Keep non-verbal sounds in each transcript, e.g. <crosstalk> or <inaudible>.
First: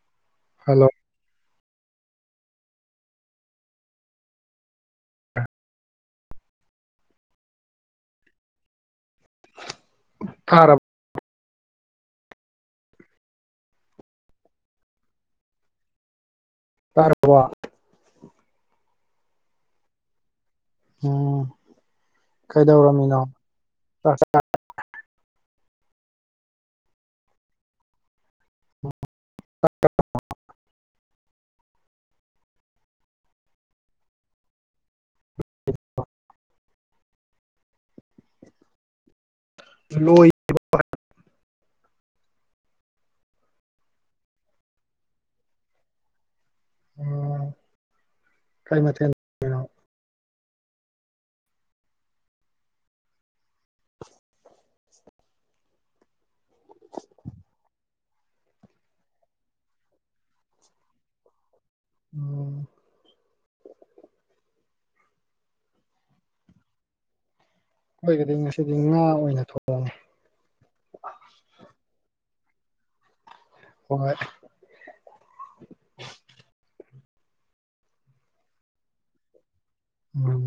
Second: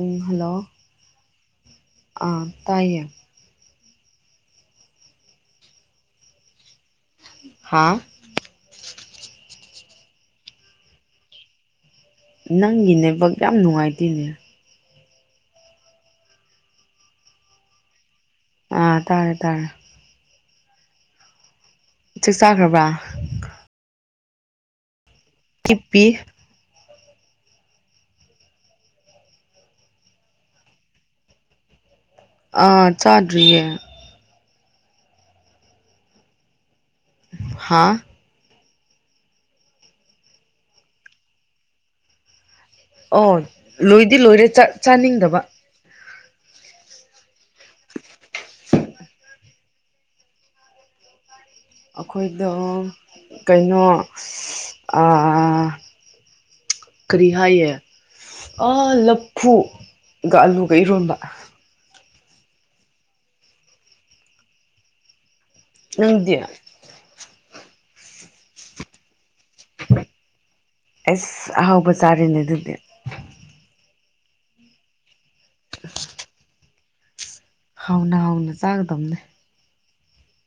ꯎ ꯍꯜꯂꯣ ꯑ ꯇꯥꯏꯌꯦ ꯍꯥꯥ ꯈꯔ ꯅꯪꯒꯤꯅꯦꯕ ꯌꯥꯝ ꯅꯨꯡꯉꯥꯏꯇꯦꯅꯦ ꯀꯔ ꯑꯥ ꯇꯥꯔꯦ ꯇꯥꯔꯦ ꯑ ꯆꯥꯛ ꯆꯥꯈ꯭ꯔꯕ꯭ꯔꯥ ꯀꯩꯗꯧꯔꯃꯤꯅ ꯑ ꯇꯤꯞꯄꯤ ꯑꯥ ꯆꯥꯗ꯭ꯔꯤꯌꯦ ꯍꯥꯥ ꯂꯣꯏ ꯑꯣ ꯂꯣꯏꯗꯤ ꯂꯣꯏꯔꯦ ꯆꯥꯅꯤꯡꯗꯕ ꯑꯣ ꯀꯥꯏ ꯃ ꯑꯩꯈꯣꯏꯗ ꯀꯩꯅꯣ ꯀꯔꯤ ꯍꯥꯏꯌꯦ ꯂꯐꯨꯒ ꯑꯂꯨꯒ ꯏꯔꯣꯟꯝꯕ ꯎꯝ ꯉꯗꯤꯌꯥ ꯑꯣꯏꯈꯒꯗꯤ ꯉꯁꯤꯗꯤ ꯉꯥ ꯑꯣꯏꯅ ꯊꯣꯡ ꯑꯁ ꯑꯍꯥꯎꯕ ꯆꯥꯔꯤꯅꯦ ꯑꯗꯨꯗꯤ ꯍꯣꯏ ꯍꯥꯎꯅ ꯍꯥꯎꯅ ꯆꯥꯒꯗꯕꯅꯦ ꯎꯝ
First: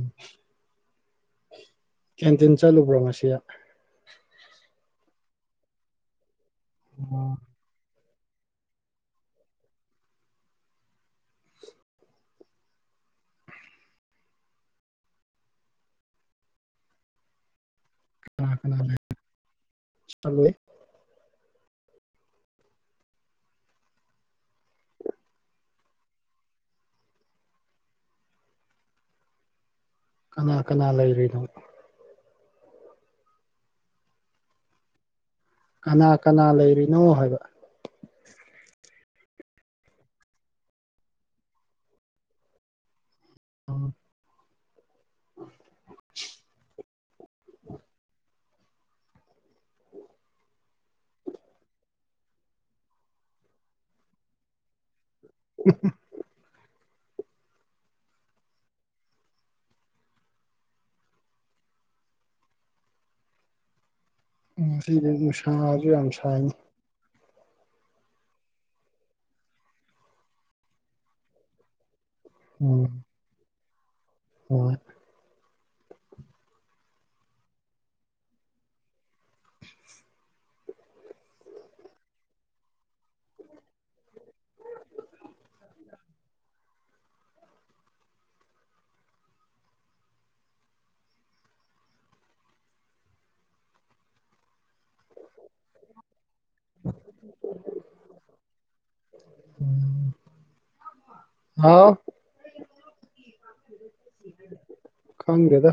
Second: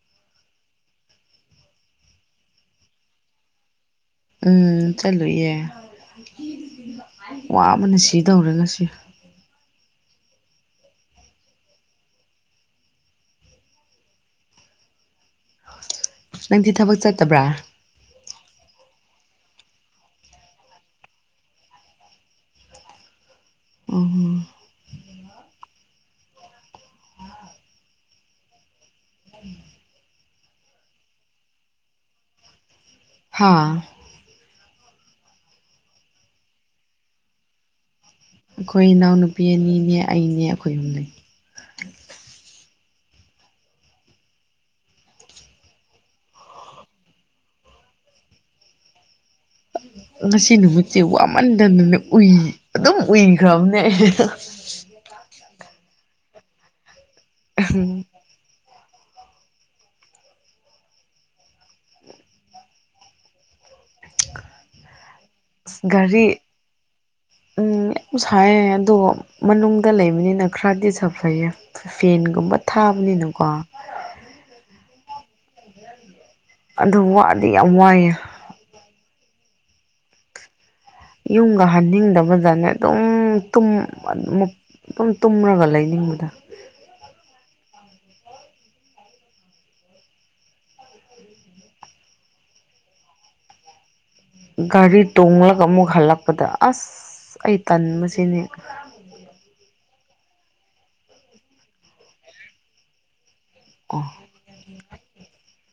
ꯀꯦꯟꯇꯤꯟ ꯆꯠꯂꯨꯕ꯭ꯔꯣ ꯉꯁꯤ ꯎꯝ ꯆꯂꯨꯌꯦ ꯋꯥ ꯑꯃꯅ ꯁꯤ ꯁꯤ ꯇꯧꯔꯦ ꯉꯁꯤ ꯅꯪꯗꯤ ꯊꯕꯛ ꯆꯠꯇꯕ꯭ꯔꯥ ꯆꯂꯣꯏ ꯎꯝ ꯀꯅꯥꯜ ꯀꯅꯥꯜ ꯂ ꯂꯩꯔꯤꯗ ꯍꯥꯥ ꯀꯅꯥ ꯀꯅꯥ ꯂꯩꯔꯤꯅꯣ ꯍꯥꯏꯕ ꯑꯩꯈꯣꯏ ꯏꯅꯥꯎꯅꯨꯄꯤ ꯑꯅꯤꯅꯦ ꯑꯩꯅꯦ ꯑꯩꯈꯣꯏ ꯍꯨꯝꯅꯤ ꯑ ꯉꯁꯤ ꯅꯨꯃꯤꯠꯁꯦ ꯋꯥꯃꯟꯗꯗꯅ ꯎꯏ ꯑꯗꯨꯝ ꯎꯏꯈ꯭ꯔꯕꯅꯦ ꯎꯝ ꯎꯝ ꯎꯝ ꯁꯤ ꯁꯥ ꯒꯥꯔꯤ ꯌꯥꯝꯁ ꯎꯝ ꯌꯥꯝ ꯁꯥꯏ ꯑꯗꯣ ꯃꯅꯨꯡꯗ ꯂꯩꯕꯅꯤꯅ ꯈꯔꯗꯤ ꯁꯥꯐꯩꯌꯦ ꯐꯦꯟꯒꯨꯝꯕ ꯊꯥꯕꯅꯤꯅꯀꯣ ꯑꯣ ꯑꯗ ꯋꯥꯗꯤ ꯋꯥꯏꯦ ꯌꯨꯝꯒ ꯍꯟꯅꯤꯡꯗꯕꯗꯅꯦ ꯑꯗꯨꯝ ꯑꯗꯨꯝ ꯇꯨꯝꯃꯒ ꯂꯩꯅꯤꯡꯕꯗ ꯒꯥꯔꯤ ꯇꯣꯡꯂ ꯀꯃꯛ ꯍꯜꯂ ꯄꯗ ꯑꯁ ꯑꯩ ꯇꯟꯕꯁꯤꯅꯦ ꯎꯝ ꯍꯥꯎ ꯑꯣ ꯀꯃꯒꯦꯗ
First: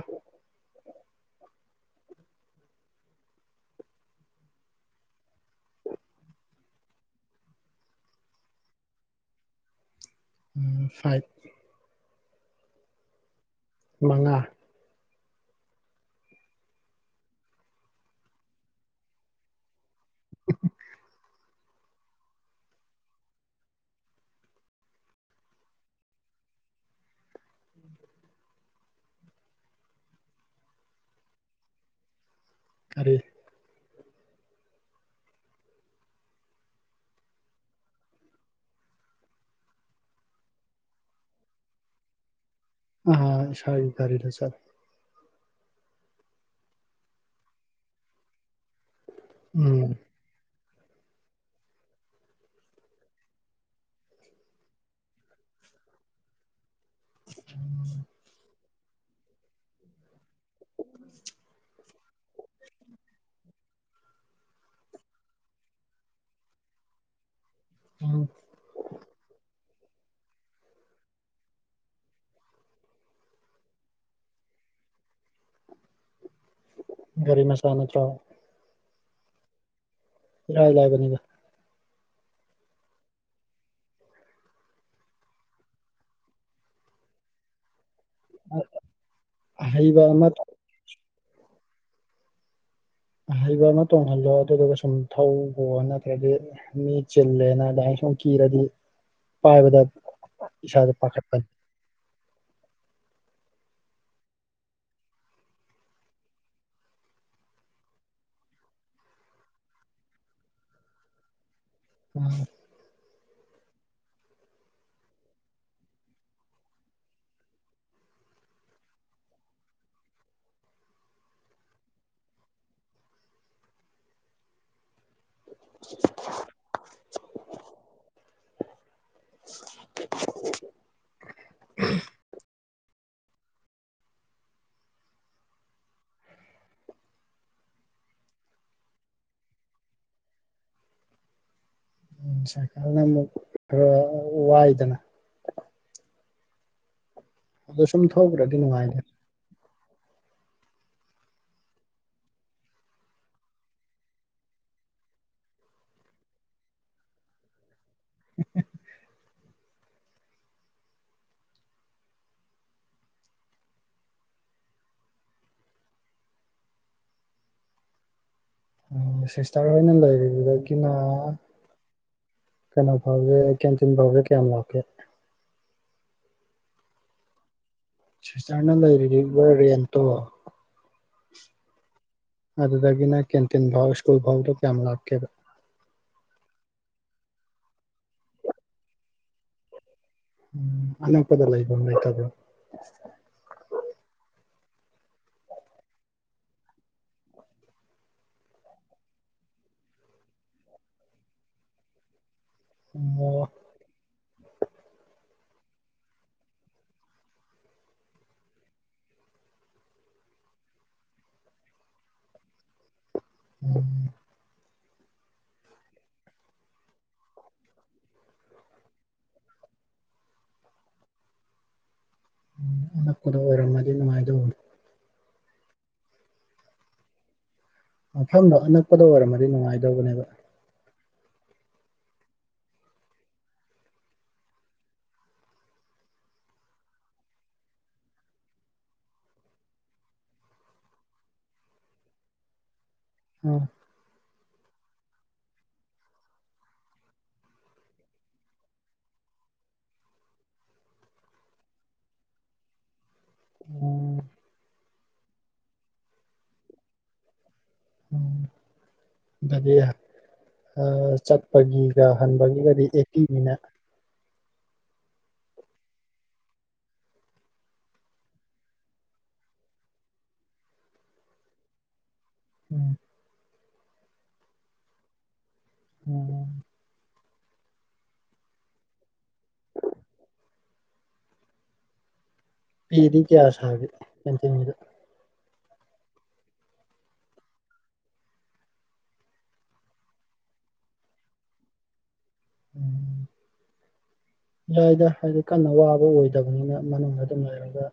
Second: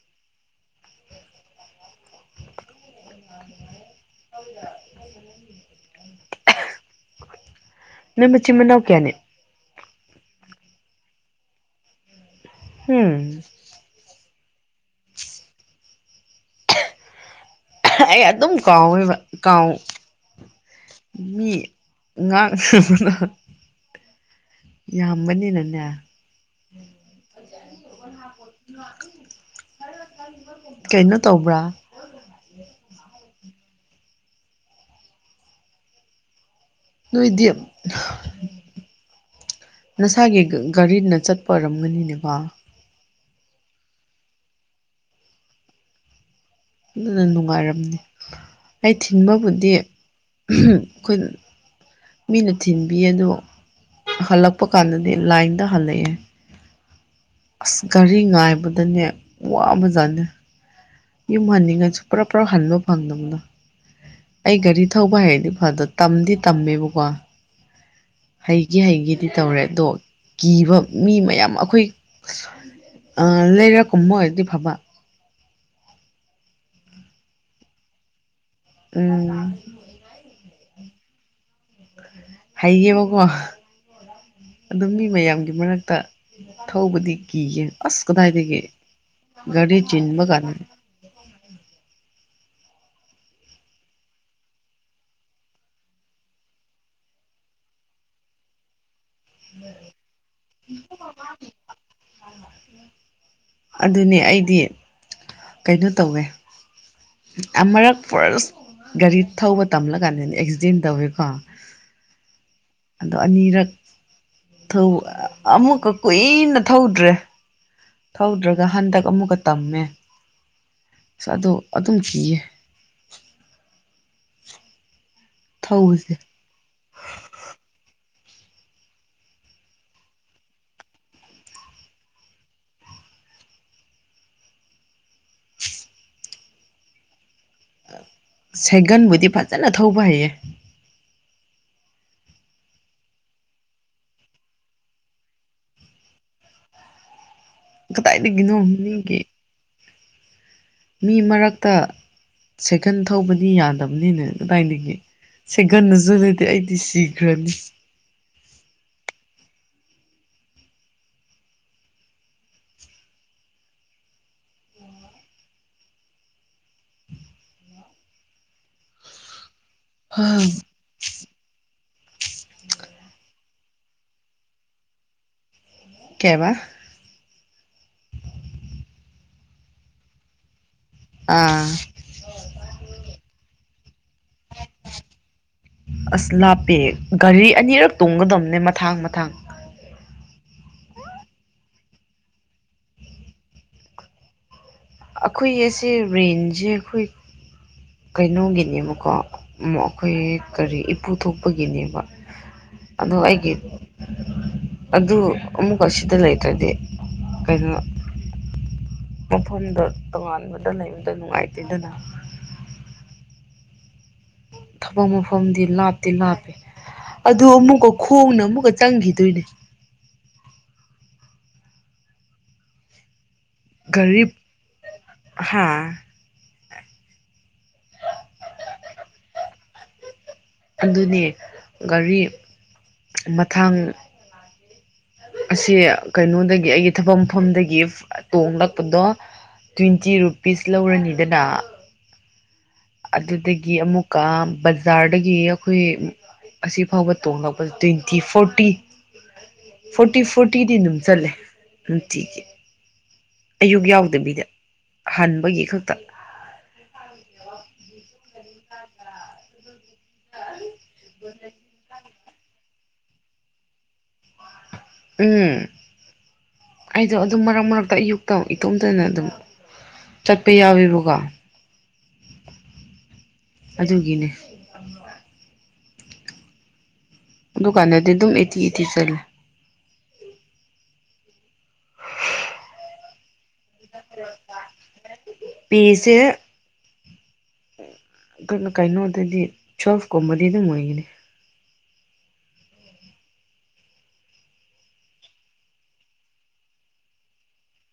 ꯅꯪ ꯃꯆꯤꯟ ꯃꯅꯥꯎ ꯀꯌꯥꯅꯦ ꯎꯝ ꯐꯥꯏꯚ ꯎꯝ ꯃꯉꯥ ꯑꯩ ꯑꯗꯨꯝ ꯀꯥꯎꯋꯦꯕ ꯀꯥꯎ ꯃꯤ ꯉꯥꯡꯕꯗꯣ ꯌꯥꯝꯒꯅꯤꯅꯅꯦ ꯀꯩꯅꯣ ꯇꯧꯕ꯭ꯔꯥ ꯀꯔꯤ ꯅꯣꯏꯗꯤ ꯅꯁꯥꯒꯤ ꯒꯥꯔꯤꯅ ꯆꯠꯄ ꯑꯣꯏꯔꯝꯒꯅꯤꯅꯦꯀꯣ ꯑꯥ ꯁ ꯀꯂ ꯆꯔ ꯑꯗꯨꯅ ꯅꯨꯡꯉꯥꯏꯔꯝꯅꯤ ꯑꯩ ꯊꯤꯟꯕꯕꯨꯗꯤ ꯎꯝ ꯑꯩꯈꯣꯏꯅ ꯃꯤꯅ ꯊꯤꯟꯕꯤ ꯑꯗꯣ ꯍꯜꯂꯛꯄ ꯀꯥꯟꯗꯗꯤ ꯂꯥꯏꯟꯗ ꯍꯜꯂꯛꯑꯦ ꯑꯁ ꯒꯥꯔꯤ ꯉꯥꯏꯕꯗꯅꯦ ꯋꯥꯕꯖꯥꯠꯅꯤ ꯌꯥꯝ ꯃꯅꯤꯒꯁꯨ ꯄꯨꯂꯞ ꯄꯨꯂꯞ ꯍꯟꯕ ꯐꯪꯗꯕꯅꯣ ꯑꯩ ꯒꯥꯔꯤ ꯊꯧꯕ ꯍꯥꯏꯔꯗꯤ ꯐꯗ ꯇꯝꯗꯤ ꯇꯝꯃꯦꯕꯀꯣ ꯎꯝ ꯍꯩꯒꯤ ꯍꯩꯒꯤꯗꯤ ꯇꯧꯔꯦ ꯑꯗꯣ ꯀꯤꯕ ꯃꯤ ꯃꯌꯥꯝ ꯑꯩꯈꯣꯏ ꯂꯩꯔ ꯀꯨꯝꯕ ꯑꯣꯏꯔꯗꯤ ꯐꯕ ꯒꯥꯔꯤꯃꯁꯥꯟꯅ ꯆꯣ ꯄ ꯕꯅꯤꯗ ꯍꯩꯒꯦꯕꯀꯣ ꯑꯗꯨꯝ ꯃꯤ ꯃꯌꯥꯝꯒꯤ ꯃꯔꯛꯇ ꯊꯧꯕꯗꯤ ꯀꯤꯒꯦ ꯑꯁ ꯀꯗꯥꯥꯏꯗꯤꯒꯦ ꯒꯥꯔꯤ ꯑꯍꯩꯕ ꯑꯃ ꯆꯤꯟꯤꯟꯕꯒꯔꯅꯤ ꯍꯩꯕ ꯑꯃ ꯇꯣꯡꯍꯜꯂꯣ ꯑꯗꯨꯗꯨꯒ ꯁꯨꯝ ꯊꯣ ꯅꯠꯇ꯭ꯔꯗꯤ ꯃꯤ ꯆꯤꯜꯂꯦꯅ ꯑꯗꯨꯃꯥꯏꯅ ꯁꯨꯝ ꯀꯤꯔꯗꯤ ꯄꯥꯏꯕꯗ ꯏꯁꯥꯗ ꯄꯥꯈꯠꯄꯅꯤ ꯑꯗꯨꯅꯦ ꯑꯩꯗꯤ ꯀꯩꯅꯣ ꯇꯧꯋꯦ ꯑꯃꯨꯔꯛ ꯄꯨꯔꯁ ꯒꯥꯔꯤ ꯊꯧꯕ ꯇꯝꯂꯀꯥꯟꯗꯅꯦ ꯑꯦꯛꯁꯤꯗꯦꯟ ꯇꯧꯋꯦꯀꯣ ꯎꯝ ꯑꯗꯣ ꯑꯅꯤꯔꯛ ꯑꯃꯨꯛꯀ ꯀꯨꯏꯅ ꯊꯧꯗ꯭ꯔꯦ ꯊꯧꯗ꯭ꯔꯒ ꯍꯟꯗꯛ ꯑꯃꯨꯛꯀ ꯇꯝꯃꯦ ꯑꯗꯨꯗ ꯑꯗꯨꯝ ꯀꯤꯌꯦ ꯊꯧꯕꯁꯦ ꯁꯦꯒꯟꯕꯨꯗꯤ ꯐꯖꯅ ꯊꯧꯕ ꯍꯩꯌꯦ ꯎ ꯁꯔꯀꯥꯔꯅ ꯑꯃꯨꯛ ꯈꯔ ꯋꯥꯏꯗꯅ ꯑꯗꯣ ꯁꯨꯝ ꯀꯗꯥꯥꯏꯗꯒꯤꯒꯅꯣ ꯊꯧꯈ꯭ꯔꯗꯤ ꯅꯨꯡꯉꯥꯏꯅꯤ ꯅꯒꯤ ꯃꯤ ꯃꯔꯛꯇ ꯁꯥꯏꯀꯟ ꯊꯧꯕꯗꯤ ꯌꯥꯗꯕꯅꯤꯅꯦ ꯀꯗꯥꯏꯗꯒꯤ ꯁꯥꯏꯀꯜꯗꯁꯨ ꯂꯩꯇꯦ ꯑꯩꯗꯤ ꯁꯤꯈ꯭ꯔꯅꯤ ꯎꯝꯁ ꯆꯥꯅ ꯂꯩꯗ ꯀꯅ ꯀꯩꯅꯣ ꯐꯥꯎꯒꯦ ꯀꯦꯟꯇꯤꯟ ꯐꯥꯎꯈ꯭ꯔꯦ ꯀꯌꯥꯝ ꯂꯥꯛꯀꯦ ꯀꯦꯕ ꯁ꯭ꯇꯔꯅ ꯂꯩꯔꯤꯕ ꯔꯦꯟꯇꯣ ꯑꯥ ꯑꯗ ꯇꯒꯅꯥ ꯀꯦꯟꯇꯤꯟꯚꯥꯎ ꯁ꯭ꯀꯨꯜꯚꯥꯎꯗ ꯀ ꯑꯃ ꯂꯥꯛꯀꯦꯕ ꯑꯁ ꯂꯥꯞꯄꯦ ꯒꯥꯔꯤ ꯑꯅꯤꯔꯛ ꯇꯣꯡꯒꯗꯕꯅꯦ ꯃꯊꯥꯡ ꯃꯊꯥꯡ ꯎꯝ ꯑꯅꯄꯗ ꯂꯕꯥꯏꯛꯇ ꯑꯗꯨ ꯑꯩꯈꯣꯏ ꯑꯁꯦ ꯔꯦꯟꯁꯦ ꯑꯩꯈꯣꯏ ꯀꯩꯅꯣꯒꯤꯅꯦꯕꯀꯣ ꯑꯩꯈꯣꯏ ꯀꯔꯤ ꯏꯄꯨ ꯊꯣꯛꯄꯒꯤꯅꯦꯕ ꯑꯗ ꯑꯣ ꯑꯩꯒꯤ ꯑꯗꯨ ꯑꯃꯨꯛꯀ ꯑꯁꯤꯗ ꯂꯩꯇ꯭ꯔꯗꯤ ꯀꯩꯅꯣ ꯃꯐꯝꯗ ꯇꯣꯉꯥꯟꯕꯗ ꯂꯩꯕꯗ ꯅꯨꯡꯉꯥꯏꯇꯦꯗꯅ ꯎꯝ ꯊꯕꯛ ꯃꯐꯝꯗꯤ ꯂꯥꯞꯇꯤ ꯂꯥꯞꯄꯦ ꯑꯗꯨ ꯑꯃꯨꯛꯀ ꯈꯣꯡꯅ ꯑꯃꯨꯛꯀ ꯆꯪꯈꯤꯗꯣꯏꯅꯦ ꯎꯝ ꯑꯗꯨ ꯑꯣꯏꯔꯝꯃꯗꯤ ꯅꯨꯡꯉꯥꯏꯗꯧꯕꯅꯤ ꯍꯥꯥ ꯃꯐꯝꯗꯣ ꯑꯅꯛꯄꯗ ꯑꯣꯏꯔꯝꯃꯗꯤ ꯅꯨꯡꯉꯥꯏꯗꯧꯕꯅꯦꯕ ꯑꯗꯨꯅꯤ ꯒꯥꯔꯤ ꯃꯊꯥꯡ ꯑꯁꯤ ꯀꯩꯅꯣꯗꯒꯤ ꯑꯩꯒꯤ ꯊꯕꯛ ꯃꯐꯝꯗꯒꯤ ꯇꯣꯡꯂꯛꯄꯗꯣ ꯇ꯭ꯋꯦꯟꯇꯤ ꯔꯨꯄꯤꯁ ꯂꯧꯔꯅꯤꯗꯅ ꯎꯝ ꯑꯗꯨꯗꯒꯤ ꯑꯃꯨꯛꯀ ꯕꯖꯥꯔꯗꯒꯤ ꯑꯩꯈꯣꯏ ꯑꯁꯤꯐꯥꯎꯕ ꯇꯣꯡꯡꯂꯛꯄꯗ ꯇ꯭ꯋꯦꯟꯇꯤ ꯐꯣꯔꯇꯤ ꯐꯣꯔꯇꯤ ꯐꯣꯔꯇꯤꯗꯤ ꯑꯗꯨꯝ ꯆꯠꯂꯦ ꯅꯨꯡꯇꯤꯒꯤ ꯑꯌꯨꯛ ꯎꯝ ꯌꯥꯎꯗꯕꯤꯗ ꯍꯟꯕꯒꯤ ꯈꯛꯇ ꯎꯝ ꯗꯗꯤ ꯆꯠꯄꯒꯤꯒ ꯍꯟꯕꯒꯤꯒꯗꯤ ꯆꯦꯄꯤ ꯃ ꯎꯝ ꯑꯩꯗꯣ ꯑꯗꯨꯝ ꯃꯔꯛ ꯃꯔꯛꯇ ꯑꯌꯨꯛꯇ ꯏꯇꯣꯝꯇꯅ ꯑꯗꯨꯝ ꯆꯠꯄ ꯌꯥꯎꯋꯦꯕꯀꯣ ꯎꯝ ꯑꯗꯨꯒꯤꯅꯦ ꯑꯣꯝ ꯗꯨꯀꯥꯟꯅꯦꯗꯤ ꯑꯗꯨꯝ ꯏꯊꯤ ꯏꯊꯤ ꯆꯂ ꯗꯤ ꯀꯌꯥ ꯊꯥꯒꯤ ꯀꯦꯟꯇꯅꯤꯗ ꯄꯖ ꯀꯩꯅꯣꯗꯗꯤ ꯇ꯭ꯋꯦꯜꯐꯀꯨꯝꯕꯗꯤ ꯑꯗꯨꯝ ꯑꯣꯏꯒꯅꯤ ꯎꯝ ꯑꯗꯨꯗꯥꯏꯗ ꯍꯥꯏꯗꯤ ꯀꯟꯅ ꯋꯥꯕ ꯑꯣꯏꯗꯕꯅꯤꯅ ꯃꯅꯨꯡꯗ ꯑꯗꯨꯝ ꯂꯩꯔꯒ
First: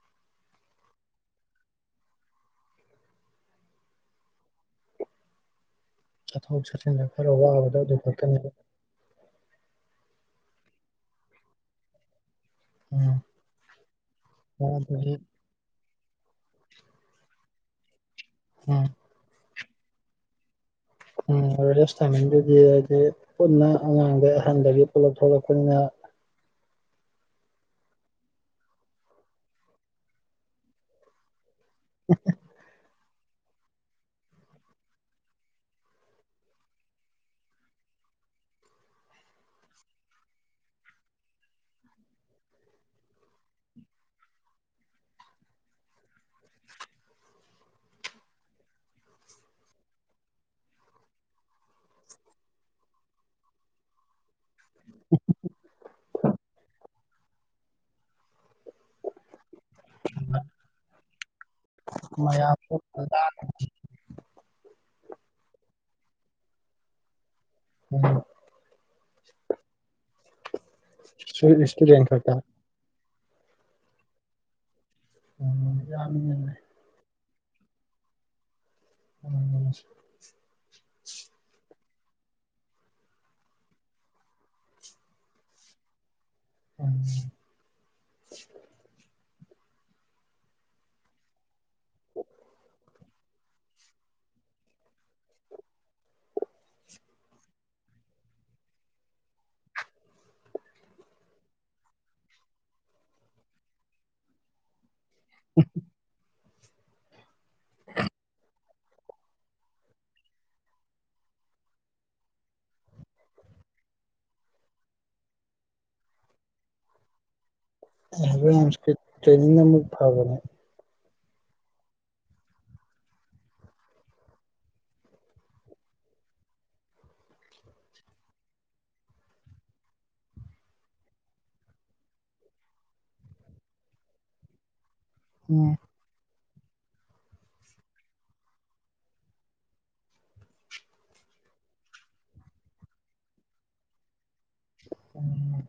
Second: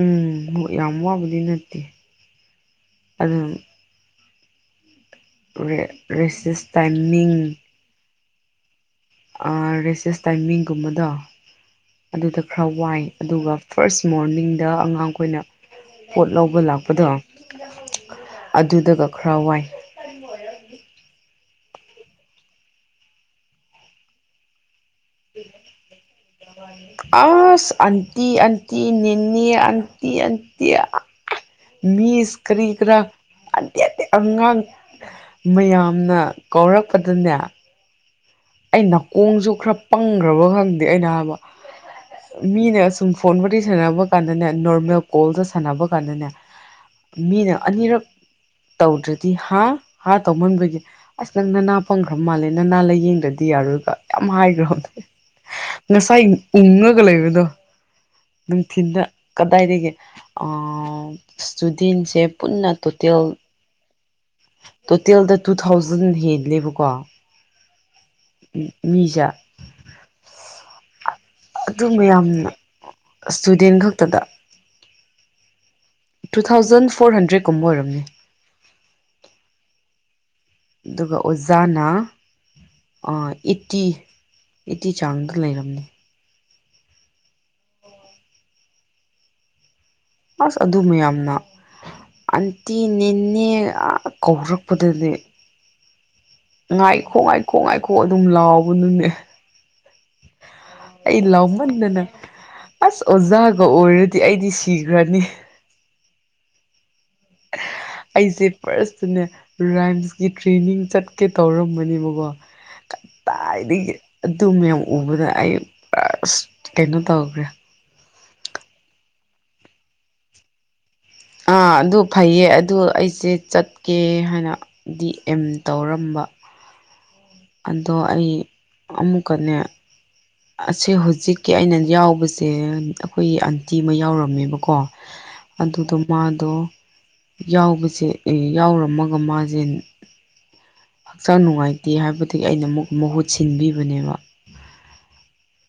ꯎꯝ ꯌꯥꯝ ꯋꯥꯕꯗꯤ ꯅꯠꯇꯦ ꯑꯗꯨ ꯃ ꯑꯔ ꯊ ꯔꯦꯁꯦꯁ ꯇꯥꯏꯃꯤꯡꯒꯨꯝꯕꯗꯣ ꯑꯗꯨꯗ ꯈꯔ ꯋꯥꯏ ꯎꯝ ꯑꯗꯨꯒ ꯐꯥꯔꯁ ꯃꯣꯔꯅꯤꯡꯗ ꯑꯉꯥꯡ ꯑꯗꯨꯗꯤ ꯑꯩꯈꯣꯏꯅ ꯄꯣꯠ ꯂꯧꯕ ꯂꯥꯛꯄꯗꯣ ꯎꯝ ꯑꯗꯨꯗꯒ ꯈꯔ ꯋꯥꯏ ꯃ ꯎꯝ ꯔꯦꯁ ꯇꯥꯏꯃꯤꯡꯗꯨꯗꯤ ꯍꯥꯏꯗꯤ ꯄꯨꯟꯅ ꯑꯉꯥꯡꯗ ꯑꯍꯟꯗꯒꯤ ꯄꯨꯂꯞ ꯊꯣꯛꯂꯛꯄꯅꯤꯅ ꯑꯁ ꯑꯟꯇꯤ ꯑꯟꯇꯤ ꯅꯤꯅꯤ ꯑꯟꯇꯤ ꯑꯟꯇꯤ ꯃꯤꯁ ꯀꯔꯤ ꯀꯔ ꯑꯇꯦꯇꯦ ꯑꯉꯥꯡ ꯃꯌꯥꯝꯅ ꯀꯧꯔꯛꯄꯗꯅꯦ ꯑꯩ ꯅꯥꯀꯣꯡꯁꯨ ꯈꯔ ꯄꯪꯈ꯭ꯔꯕ ꯈꯪꯗꯦ ꯑꯩꯅ ꯍꯥꯏꯕ ꯃꯤꯅ ꯁꯨꯝ ꯐꯣꯟꯕꯨꯗꯤ ꯁꯥꯟꯅꯕ ꯀꯥꯟꯗꯅꯦ ꯅꯣꯔꯃꯦꯜ ꯀꯣꯜꯗ ꯁꯥꯟꯅꯕ ꯀꯥꯟꯗꯅꯦ ꯃꯤꯅ ꯑꯅꯤꯔꯛ ꯇꯧꯗ꯭ꯔꯗꯤ ꯍꯥ ꯍꯥ ꯇꯧꯃꯟꯕꯒꯤ ꯑꯁ ꯅꯪ ꯅꯅꯥ ꯄꯪꯈ꯭ꯔꯕ ꯃꯥꯜꯂꯦ ꯅꯅꯥ ꯂꯥꯏꯌꯦꯡꯗꯅꯤ ꯗꯤ ꯌꯥꯔꯒ ꯌꯥꯝ ꯍꯥꯏꯈ꯭ꯔꯣ ꯉꯁꯥꯏ ꯎꯉꯒ ꯂꯩꯕꯗꯣ ꯅꯨꯡꯊꯤꯤꯟꯗ ꯀꯗꯥꯏꯒꯦ ꯖꯨꯗꯤꯟꯁꯦ ꯃꯌꯥꯝ ꯄꯨꯟꯅ ꯇꯣꯇꯦꯜ ꯎꯝ ꯇꯣꯇꯦꯜꯗ ꯇꯨ ꯊꯥꯎꯖꯟ ꯍꯦꯟꯂꯦꯕꯀꯣ ꯎꯝ ꯃꯤꯖꯥ ꯁꯣꯏꯗꯦ ꯁ꯭ꯇꯨꯗꯦꯟ ꯈꯛꯇꯥ ꯑ ꯁ꯭ꯇꯨꯗꯦꯟ ꯈꯛꯇꯗ ꯎꯝ ꯇꯨ ꯌꯥꯝꯃꯤꯅꯦ ꯊꯥꯎꯖꯟ ꯐꯣꯔ ꯍꯟꯗ꯭ꯔꯦꯠ ꯀꯨꯝ ꯑꯣꯏꯔꯝꯅꯤ ꯎꯝ ꯑꯗꯨꯒ ꯑꯣꯖꯥꯅ ꯑꯥ ꯑꯦꯠꯇꯤ ꯑꯦꯠꯇꯤ ꯆꯥꯡꯗ ꯂꯩꯔꯝꯅꯤ ꯎꯝ ꯑꯁ ꯑꯗꯨ ꯃꯌꯥꯝꯅ ꯑꯟꯇꯤ ꯅꯦꯅꯦ ꯑ ꯀꯧꯔꯛꯄꯗꯅꯦ ꯉꯥꯏꯈꯣ ꯉꯥꯏꯈꯣ ꯉꯥꯏꯈꯣ ꯑꯗꯨꯝ ꯂꯥꯎꯕ ꯅꯨꯅꯦ ꯑꯩ ꯂꯥꯎꯃꯟꯗꯅ ꯑꯁ ꯑꯣꯖꯥꯒ ꯑꯣꯏꯔꯗꯤ ꯑꯩꯗꯤ ꯁꯤꯈ꯭ꯔꯅꯤ <inaudible> ꯑꯩꯁꯦ ꯐꯥꯔꯁꯇꯨꯅꯦ ꯔꯥꯏꯝꯁꯀꯤ ꯇ꯭ꯔꯦꯅꯤꯡ ꯆꯠꯀꯦ ꯇꯧꯔꯝꯕꯅꯦꯕꯀꯣ ꯀꯗꯥꯏꯗꯒꯤ ꯑꯗꯨ ꯃꯌꯥꯝ ꯎꯕꯗ ꯑꯩ ꯄꯔꯁ ꯀꯩꯅꯣ ꯇꯧꯈ꯭ꯔꯦ ꯔꯥꯏꯝꯁ ꯀꯤ ꯇ꯭ꯔꯦꯅꯤꯡ ꯃꯨꯛ ꯐꯥꯕꯅꯦ ꯑꯥ ꯑꯗꯨ ꯐꯩꯌꯦ ꯑꯗꯨ ꯑꯩꯁꯦ ꯆꯠꯀꯦ ꯍꯥꯏꯅꯗꯤ ꯑꯦꯝ ꯇꯧꯔꯝꯕ ꯑꯗꯣ ꯑꯩ ꯑꯃꯨꯛꯀꯅꯦ ꯑꯁꯤ ꯍꯧꯖꯤꯛꯀꯤ ꯑꯩꯅ ꯌꯥꯎꯕꯁꯦ ꯑꯩꯈꯣꯏꯒꯤ ꯑꯟꯇꯤ ꯃꯣꯏ ꯌꯥꯎꯔꯝꯃꯦꯕꯀꯣ ꯎꯝ ꯑꯗꯨꯗ ꯃꯥꯗꯣ ꯌꯥꯎꯕꯁꯦ ꯌꯥꯎꯔꯝꯃꯒ ꯃꯥꯁꯦ ꯍꯛꯆꯥꯡ ꯅꯨꯡꯉꯥꯏꯇꯦ ꯍꯥꯏꯕꯗꯒꯤ ꯑꯩꯅ ꯑꯃꯨꯛ ꯃꯍꯨꯠ ꯁꯤꯟꯕꯤꯕꯅꯦꯕ ꯎꯝ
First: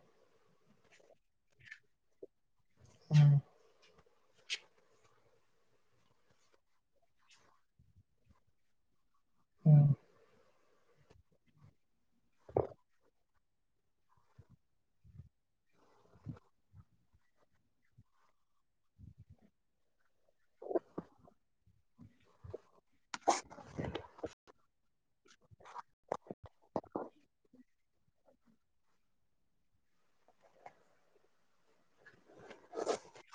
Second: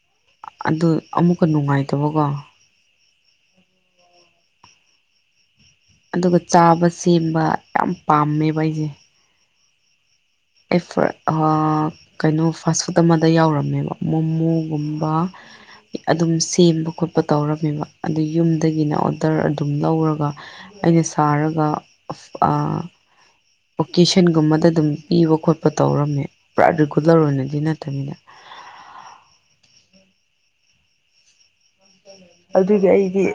ꯑꯗꯨ ꯑꯃꯨꯛꯀ ꯅꯨꯡꯉꯥꯏꯇꯕꯀꯣ ꯎꯝ ꯑꯗꯨꯒ ꯆꯥꯕ ꯁꯦꯝꯕ ꯌꯥꯝ ꯄꯥꯝꯃꯦꯕ ꯑꯩꯁꯦ ꯎꯝ ꯑꯦ ꯀꯩꯅꯣ ꯐꯥꯁ ꯐꯨꯗ ꯑꯃꯗ ꯌꯥꯎꯔꯝꯃꯦꯕ ꯃꯣꯃꯣꯒꯨꯝꯕ ꯑꯗꯨꯝ ꯁꯦꯝꯕ ꯈꯣꯠꯄ ꯇꯧꯔꯝꯃꯦꯕ ꯑꯗꯩ ꯌꯨꯝꯗꯒꯤꯅ ꯑꯣꯗꯔ ꯑꯗꯨꯝ ꯂꯧꯔꯒ ꯑꯩꯅ ꯁꯥꯔꯒ ꯑꯥ ꯑꯣꯀꯦꯁꯟꯒꯨꯝꯕꯗ ꯑꯗꯨꯝ ꯄꯤꯕ ꯈꯣꯠꯄ ꯇꯧꯔꯝꯃꯦ ꯄꯨꯔꯥ ꯔꯤꯒꯨꯂꯔ ꯑꯣꯏꯅꯗꯤ ꯅꯠꯇꯕꯤꯗ ꯑꯗꯨꯗꯤ ꯑꯩꯗꯤ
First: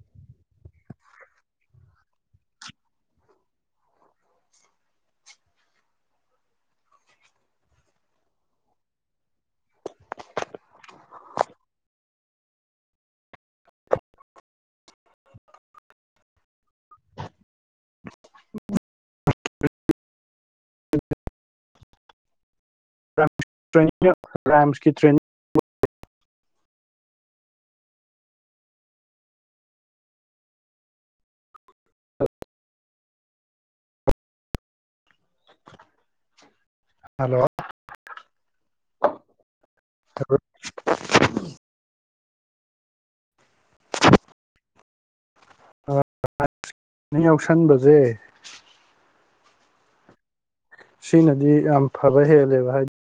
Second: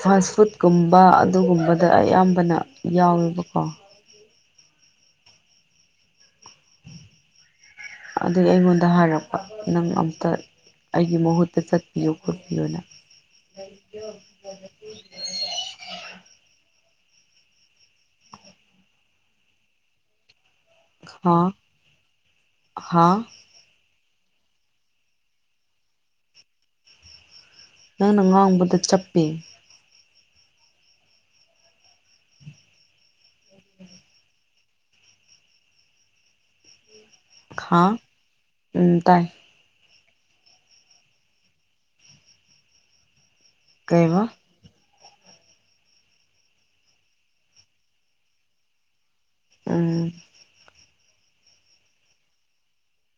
ꯐꯥꯁ ꯐꯨꯗꯀꯨꯝꯕ ꯑꯗꯨꯒꯨꯝꯕꯗ ꯑꯌꯥꯝꯕꯅ ꯌꯥꯎꯋꯦꯕꯀꯣ ꯑꯗꯨꯒꯤ ꯑꯩꯉꯣꯟꯗ ꯍꯥꯏꯔꯛꯄ ꯅꯪ ꯑꯝꯇ ꯑꯩꯒꯤ ꯃꯍꯨꯠꯇ ꯆꯠꯄꯤꯌꯨ ꯈꯣꯠꯄꯤꯌꯣꯅ ꯍꯥ ꯍꯥ ꯔꯥꯏꯝꯁꯀꯤ ꯇ꯭ꯔꯦꯅꯤꯡ <inaudible> ꯅꯪꯅꯉꯥꯡꯕꯗ ꯆꯞꯄꯦ <inaudible> ꯍꯜꯂꯣ ꯍꯥ ꯎꯝ ꯇꯥꯏ <inaudible> ꯀꯩꯕ <inaudible> ꯌꯥꯎꯁꯟꯕꯁꯦ ꯎꯝ ꯁꯤꯅꯗꯤ ꯌꯥꯝ ꯐꯕ ꯍꯦꯜꯂꯦꯕ ꯍꯥꯏ